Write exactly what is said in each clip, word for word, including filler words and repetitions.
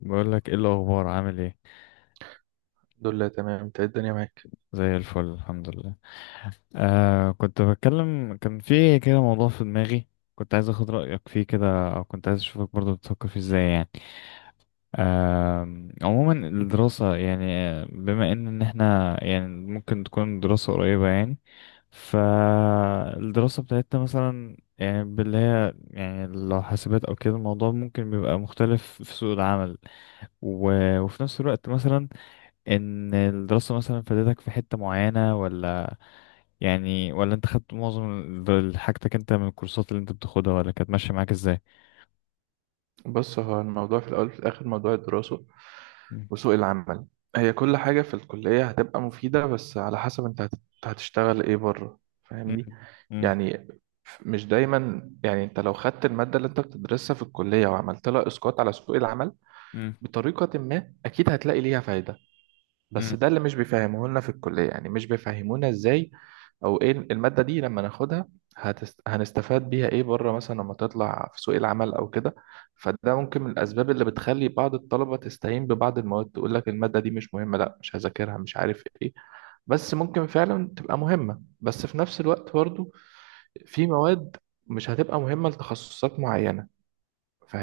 بقول لك ايه؟ الاخبار، عامل ايه؟ الحمد لله تمام، انت ايه الدنيا معاك؟ زي الفل، الحمد لله. آه كنت بتكلم، كان في كده موضوع في دماغي. كنت عايز اخد رايك فيه كده، او كنت عايز اشوفك برضو بتفكر فيه ازاي يعني. آه عموما الدراسه يعني، آه، بما ان إن احنا يعني ممكن تكون دراسه قريبه يعني. فالدراسه بتاعتنا مثلا، يعني باللي هي يعني، لو حاسبات او كده الموضوع ممكن بيبقى مختلف في سوق العمل. و... وفي نفس الوقت مثلا، ان الدراسة مثلا فادتك في حتة معينة ولا، يعني، ولا انت خدت معظم ال- حاجتك انت من الكورسات اللي انت بتاخدها، ولا كانت ماشية معاك ازاي؟ بص، هو الموضوع في الاول وفي الاخر موضوع الدراسه مم. وسوق العمل. هي كل حاجه في الكليه هتبقى مفيده، بس على حسب انت هت- انت هتشتغل ايه بره. مم. فاهمني مم. يعني؟ ف- مش دايما يعني انت لو خدت الماده اللي انت بتدرسها في الكليه وعملت لها اسقاط على سوق العمل بطريقه ما، اكيد هتلاقي ليها فايده. بس مم. ده اللي مش بيفهموه لنا في الكلية، يعني مش بيفهمونا ازاي او ايه المادة دي لما ناخدها هتست... هنستفاد بيها ايه بره مثلا لما تطلع في سوق العمل او كده. فده ممكن من الاسباب اللي بتخلي بعض الطلبة تستهين ببعض المواد، تقول لك المادة دي مش مهمة، لا مش هذاكرها، مش عارف ايه. بس ممكن فعلا تبقى مهمة. بس في نفس الوقت برضو في مواد مش هتبقى مهمة لتخصصات معينة،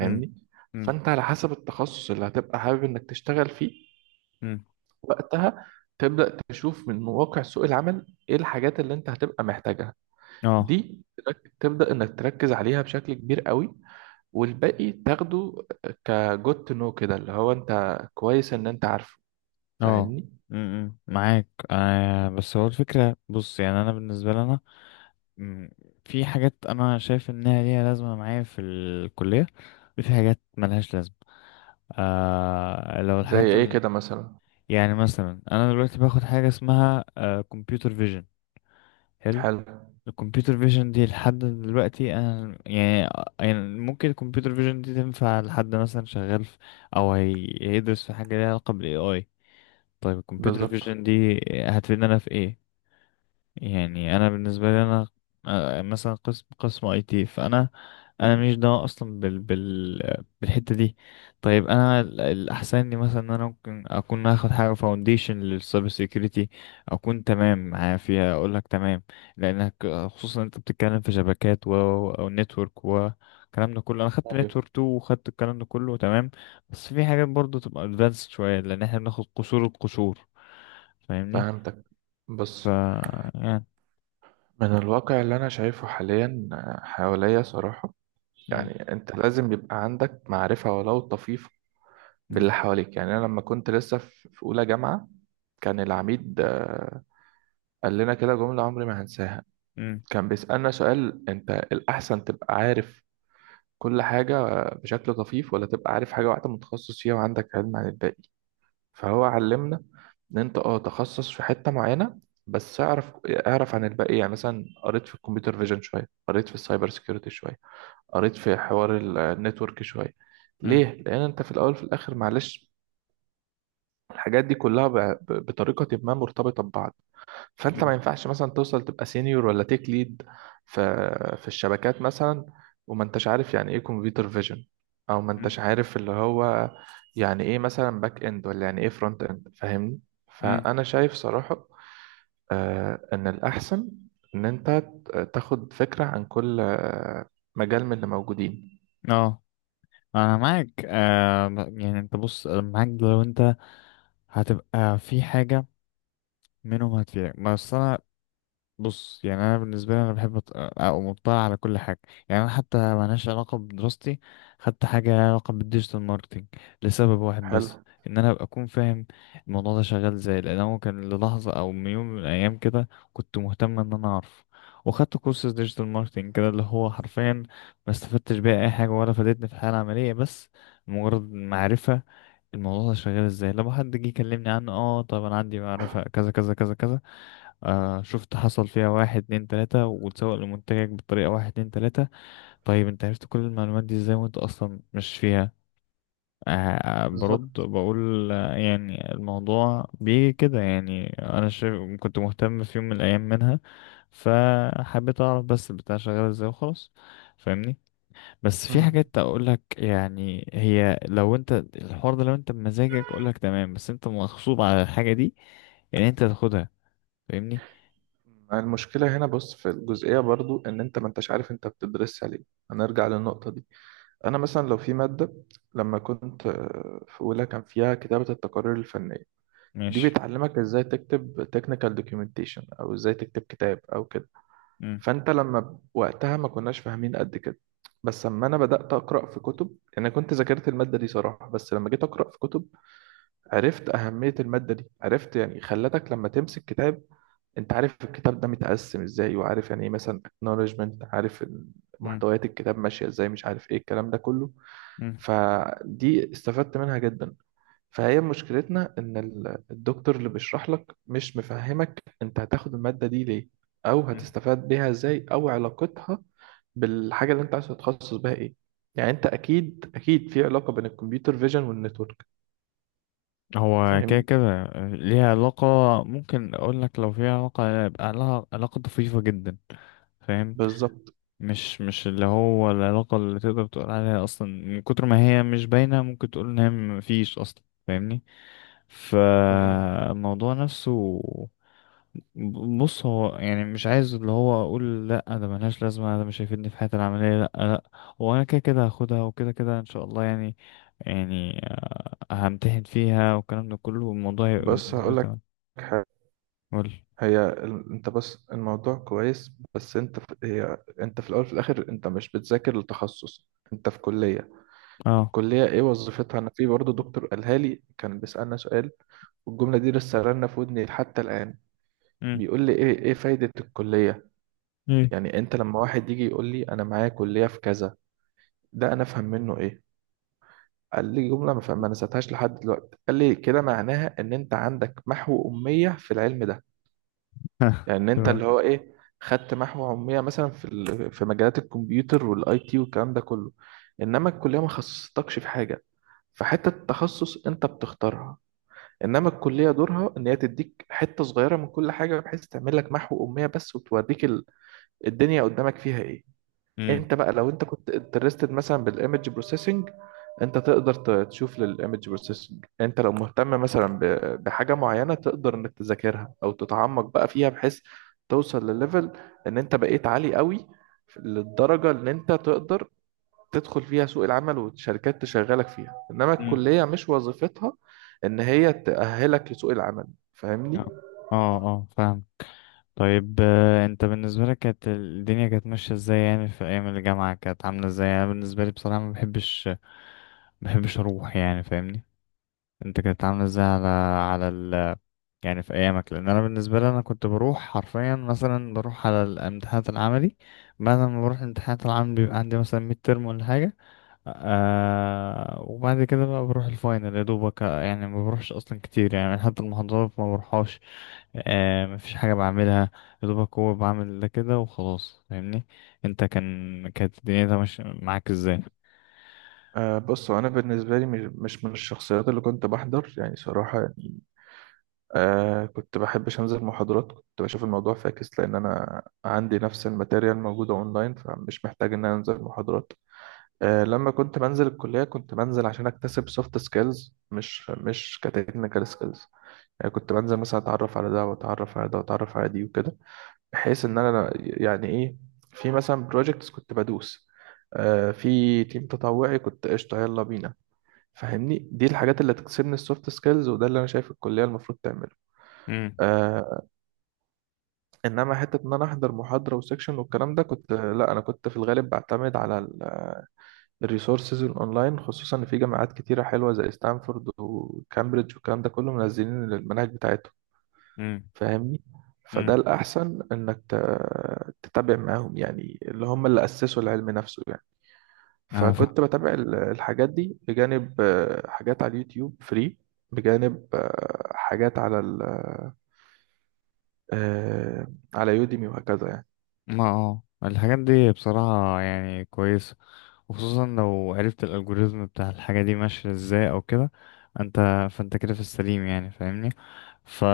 مم. مم. فانت على حسب التخصص اللي هتبقى حابب انك تشتغل فيه، مم. وقتها تبدأ تشوف من واقع سوق العمل ايه الحاجات اللي انت هتبقى محتاجها. اه. دي ترك- تبدأ انك تركز عليها بشكل كبير قوي، والباقي تاخده كجود تو نو، كده اللي هو انت كويس ان انت عارفه. اه. فاهمني؟ مم. مم. معاك، آه، بس هو الفكرة، بص، يعني انا بالنسبة لي انا، مم، في حاجات انا شايف انها ليها لازمة معايا في الكلية، وفي حاجات ملهاش لازمة. آه، لو زي الحاجات، ايه كده مثلا؟ يعني مثلا انا دلوقتي باخد حاجه اسمها كمبيوتر فيجن. حلو. حلو. الكمبيوتر فيجن دي لحد دلوقتي انا يعني, يعني ممكن الكمبيوتر فيجن دي تنفع لحد مثلا شغال في، او هي- هيدرس في حاجه ليها علاقه بالاي اي. طيب الكمبيوتر بالظبط. فيجن دي هتفيدنا في ايه؟ يعني انا بالنسبه لي انا، آه، مثلا قسم قسم اي تي، فانا انا مش ده اصلا بال بال بالحته دي. طيب انا ال- الاحسن لي مثلا ان انا ممكن اكون اخد حاجه فاونديشن للسايبر سيكيورتي، اكون تمام معايا فيها اقول لك تمام، لانك خصوصا انت بتتكلم في شبكات و، او نتورك و، الكلام ده كله، انا خدت ايوه. نتورك تو وخدت الكلام ده كله تمام. بس في حاجات برضه تبقى ادفانسد شويه، لان احنا بناخد قشور القشور. فاهمني؟ فهمتك. ف بص، يعني. من الواقع اللي انا شايفه حاليا آه، حواليا صراحة، مم. يعني انت لازم يبقى عندك معرفة ولو طفيفة باللي مم. حواليك. يعني انا لما كنت لسه في في اولى جامعه، كان العميد، آه، قال لنا كده جمله عمري ما هنساها. مم. كان بيسالنا سؤال، انت الاحسن تبقى عارف كل حاجه آه، بشكل طفيف، ولا تبقى عارف حاجه واحده متخصص فيها وعندك علم عن الباقي. فهو علمنا ان انت اه تخصص في حته معينه، بس اعرف، اعرف عن الباقي. يعني مثلا قريت في الكمبيوتر فيجن شويه، قريت في السايبر سيكيورتي شويه، قريت في حوار النتورك شويه. مم. ليه؟ لان انت في الاول في الاخر معلش، الحاجات دي كلها ب- ب- بطريقة ما مرتبطة ببعض. فأنت ما مم. ينفعش مثلا توصل تبقى سينيور ولا تيك ليد في في الشبكات مثلا، وما انتش عارف يعني ايه كمبيوتر فيجن، او ما انتش مم. عارف اللي هو يعني ايه مثلا باك اند، ولا يعني ايه فرونت اند. فاهمني؟ مم. فأنا شايف صراحة آه، ان الأحسن ان انت ت- تاخد فكرة عن كل آه، مجال من اللي موجودين. اه. انا معاك، آه ب- يعني انت، بص، أنا معاك لو انت هتبقى في حاجة منهم هتفيدك، بس انا، بص، يعني انا بالنسبه لي انا بحب أط- اقوم مطلع على كل حاجه. يعني انا حتى ملهاش علاقه بدراستي، خدت حاجه لها علاقه بالديجيتال ماركتنج لسبب واحد حلو. بس، ان انا ابقى اكون فاهم الموضوع ده شغال ازاي، لان هو كان للحظه، او من يوم من الايام كده، كنت مهتم ان انا اعرف. وخدت كورس ديجيتال ماركتنج كده، اللي هو حرفيا ما استفدتش بيه اي حاجه ولا فادتني في الحياه العمليه، بس مجرد معرفه الموضوع ده شغال ازاي لما حد جه يكلمني عنه. اه، طب انا عندي معرفة كذا كذا كذا كذا. آه، شفت حصل فيها واحد اتنين تلاتة وتسوق لمنتجك بطريقة واحد اتنين تلاتة. طيب انت عرفت كل المعلومات دي ازاي وانت اصلا مش فيها؟ آه برد بالظبط. بقول آه، يعني الموضوع بيجي كده، يعني انا شايف كنت مهتم في يوم من الايام منها، فحبيت اعرف بس البتاع شغال ازاي وخلاص. فاهمني؟ بس في مم. حاجات اقول لك، يعني، هي لو انت الحوار ده لو انت بمزاجك اقول لك تمام، بس انت مغصوب على الحاجة دي، يعني انت تاخدها. فاهمني؟ المشكلة هنا بص في الجزئية برضو، إن أنت ما أنتش عارف أنت بتدرسها ليه. هنرجع للنقطة دي. أنا مثلا لو في مادة، لما كنت آه، في أولى، كان فيها كتابة التقارير الفنية، دي ماشي. بتعلمك إزاي تكتب technical documentation أو إزاي تكتب كتاب أو كده. فأنت لما ب- وقتها ما كناش فاهمين قد كده، بس لما أنا بدأت أقرأ في كتب، يعني أنا كنت ذاكرت المادة دي صراحة، بس لما جيت أقرأ في كتب عرفت أهمية المادة دي، عرفت يعني، خلتك لما تمسك كتاب انت عارف الكتاب ده متقسم ازاي، وعارف يعني ايه مثلا acknowledgement، عارف مم. محتويات الكتاب ماشية ازاي، مش عارف ايه الكلام ده كله. مم. فدي استفدت منها جدا. فهي مشكلتنا ان ال- الدكتور اللي بيشرح لك مش مفهمك انت هتاخد المادة دي ليه، او مم. هتستفاد بيها ازاي، او علاقتها بالحاجة اللي انت عايز تتخصص بها ايه. يعني انت اكيد اكيد في علاقة بين الكمبيوتر فيجن والنتورك. هو كده فاهمني؟ كده ليها علاقة. ممكن أقول لك لو فيها علاقة يبقى لها علاقة طفيفة جدا. فاهم؟ بالظبط. مش مش اللي هو العلاقة اللي تقدر تقول عليها، أصلا من كتر ما هي مش باينة ممكن تقول إن هي مفيش أصلا. فاهمني؟ مم. فالموضوع نفسه، ب- بص، هو يعني مش عايز اللي هو أقول لأ ده ملهاش لازمة، ده مش هيفيدني في حياتي العملية. لأ، لأ، هو أنا كده كده هاخدها وكده كده إن شاء الله، يعني، يعني همتحن فيها والكلام ده كله، والموضوع هيبقى بص بالنسبة لي هقول لك، تمام. قول. هي ال- انت بس الموضوع كويس، بس انت في... هي انت في الاول في الاخر انت مش بتذاكر التخصص، انت في كلية. اه. الكلية ايه وظيفتها؟ انا في برضه دكتور قالها لي، كان بيسألنا سؤال، والجملة دي لسه رنة في ودني حتى الآن. امم. بيقول لي ايه ايه فايدة الكلية؟ امم. يعني انت لما واحد يجي يقول لي انا معايا كلية في كذا، ده انا افهم منه ايه؟ قال لي جملة ما فهم- ما نسيتهاش لحد دلوقتي. قال لي كده معناها ان انت عندك محو أمية في العلم ده، يعني ان انت تمام. اللي هو ايه، خدت محو علميه مثلا في ال- في مجالات الكمبيوتر والاي تي والكلام ده كله. انما الكليه ما خصصتكش في حاجه، فحته التخصص انت بتختارها. انما الكليه دورها ان هي تديك حته صغيره من كل حاجه، بحيث تعمل لك محو اميه بس، وتوريك ال- الدنيا قدامك فيها ايه. امم. انت بقى لو انت كنت انترستد مثلا بالايمج بروسيسنج، انت تقدر ت- تشوف للايمج بروسيسنج. انت لو مهتم مثلا ب- بحاجه معينه، تقدر انك تذاكرها او تتعمق بقى فيها، بحيث توصل لليفل ان انت بقيت عالي قوي، للدرجه ان انت تقدر تدخل فيها سوق العمل والشركات تشغلك فيها. انما امم. الكليه مش وظيفتها ان هي تأهلك لسوق العمل. فاهمني؟ اه. اه. آه، فاهم. طيب، آه، انت بالنسبة لك كانت الدنيا كانت ماشية ازاي يعني في ايام الجامعة؟ كانت عاملة ازاي؟ انا بالنسبة لي بصراحة ما بحبش ما بحبش اروح، يعني، فاهمني؟ انت كانت عاملة ازاي على على ال... يعني في ايامك؟ لان انا بالنسبة لي انا كنت بروح حرفيا مثلا بروح على الامتحانات العملي، بعد ما بروح الامتحانات العملي بيبقى عندي مثلا ميد ترم ولا حاجة. آه وبعد كده بقى بروح الفاينل يا دوبك. آه، يعني ما بروحش اصلا كتير، يعني حتى المحاضرات ما بروحهاش. آه ما فيش حاجه بعملها، يا دوبك هو بعمل ده كده وخلاص. فاهمني؟ انت كان كانت الدنيا ماشيه معاك ازاي؟ آه بص، انا بالنسبه لي مش مش من الشخصيات اللي كنت بحضر يعني صراحه يعني. آه كنت بحبش أنزل محاضرات، كنت بشوف الموضوع فاكس، لأن أنا عندي نفس الماتيريال موجودة أونلاين، فمش محتاج إن أنا أنزل محاضرات. آه لما كنت بنزل الكلية كنت بنزل عشان أكتسب سوفت سكيلز، مش مش كتكنيكال سكيلز. يعني كنت بنزل مثلا أتعرف على ده، وأتعرف على ده، وأتعرف على دي، وكده، بحيث إن أنا يعني إيه، في مثلا بروجكتس كنت بدوس، آه في تيم تطوعي كنت قشطة يلا بينا. فاهمني؟ دي الحاجات اللي تكسبني السوفت سكيلز، وده اللي أنا شايف الكلية المفروض تعمله. امم. آه، انما حته ان انا احضر محاضره وسكشن والكلام ده، كنت لا، انا كنت في الغالب بعتمد على الريسورسز الاونلاين، خصوصا ان في جامعات كتيره حلوه زي ستانفورد وكامبريدج والكلام ده كله منزلين المناهج بتاعتهم. امم. فاهمني؟ فده امم. الاحسن انك ت- تتابع معاهم، يعني اللي هم اللي اسسوا العلم نفسه يعني. انا فاهم. فكنت بتابع ال- الحاجات دي، بجانب آه، حاجات على اليوتيوب فري، بجانب آه، حاجات على ال- آه، على يوديمي، وهكذا يعني. ما اه الحاجات دي بصراحة يعني كويسة، وخصوصا لو عرفت الالجوريزم بتاع الحاجة دي ماشية ازاي او كده. انت فانت كده في السليم، يعني، فاهمني؟ ف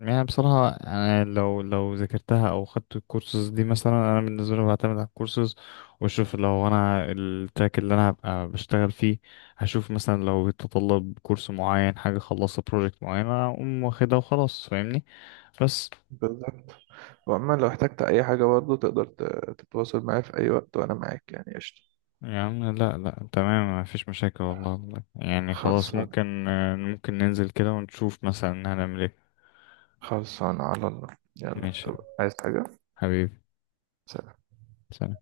يعني بصراحة أنا لو لو ذاكرتها أو خدت الكورسز دي، مثلا أنا بالنسبة لي بعتمد على الكورسز وأشوف لو أنا التراك اللي أنا هبقى بشتغل فيه، هشوف مثلا لو يتطلب كورس معين حاجة، خلصت بروجكت معين أنا أقوم واخدها وخلاص. فاهمني؟ بس بالظبط. وعموما لو احتجت أي حاجة برضه تقدر ت- تتواصل معايا في أي وقت وأنا معاك يعني قشطة. يعني، لا لا تمام، مفيش مشاكل والله. والله يعني خلاص، خلصان. ممكن ممكن ننزل كده ونشوف مثلا هنعمل ايه. خلصان على الله. يلا ماشي. طب، عايز حاجة؟ حبيبي. سلام. سلام.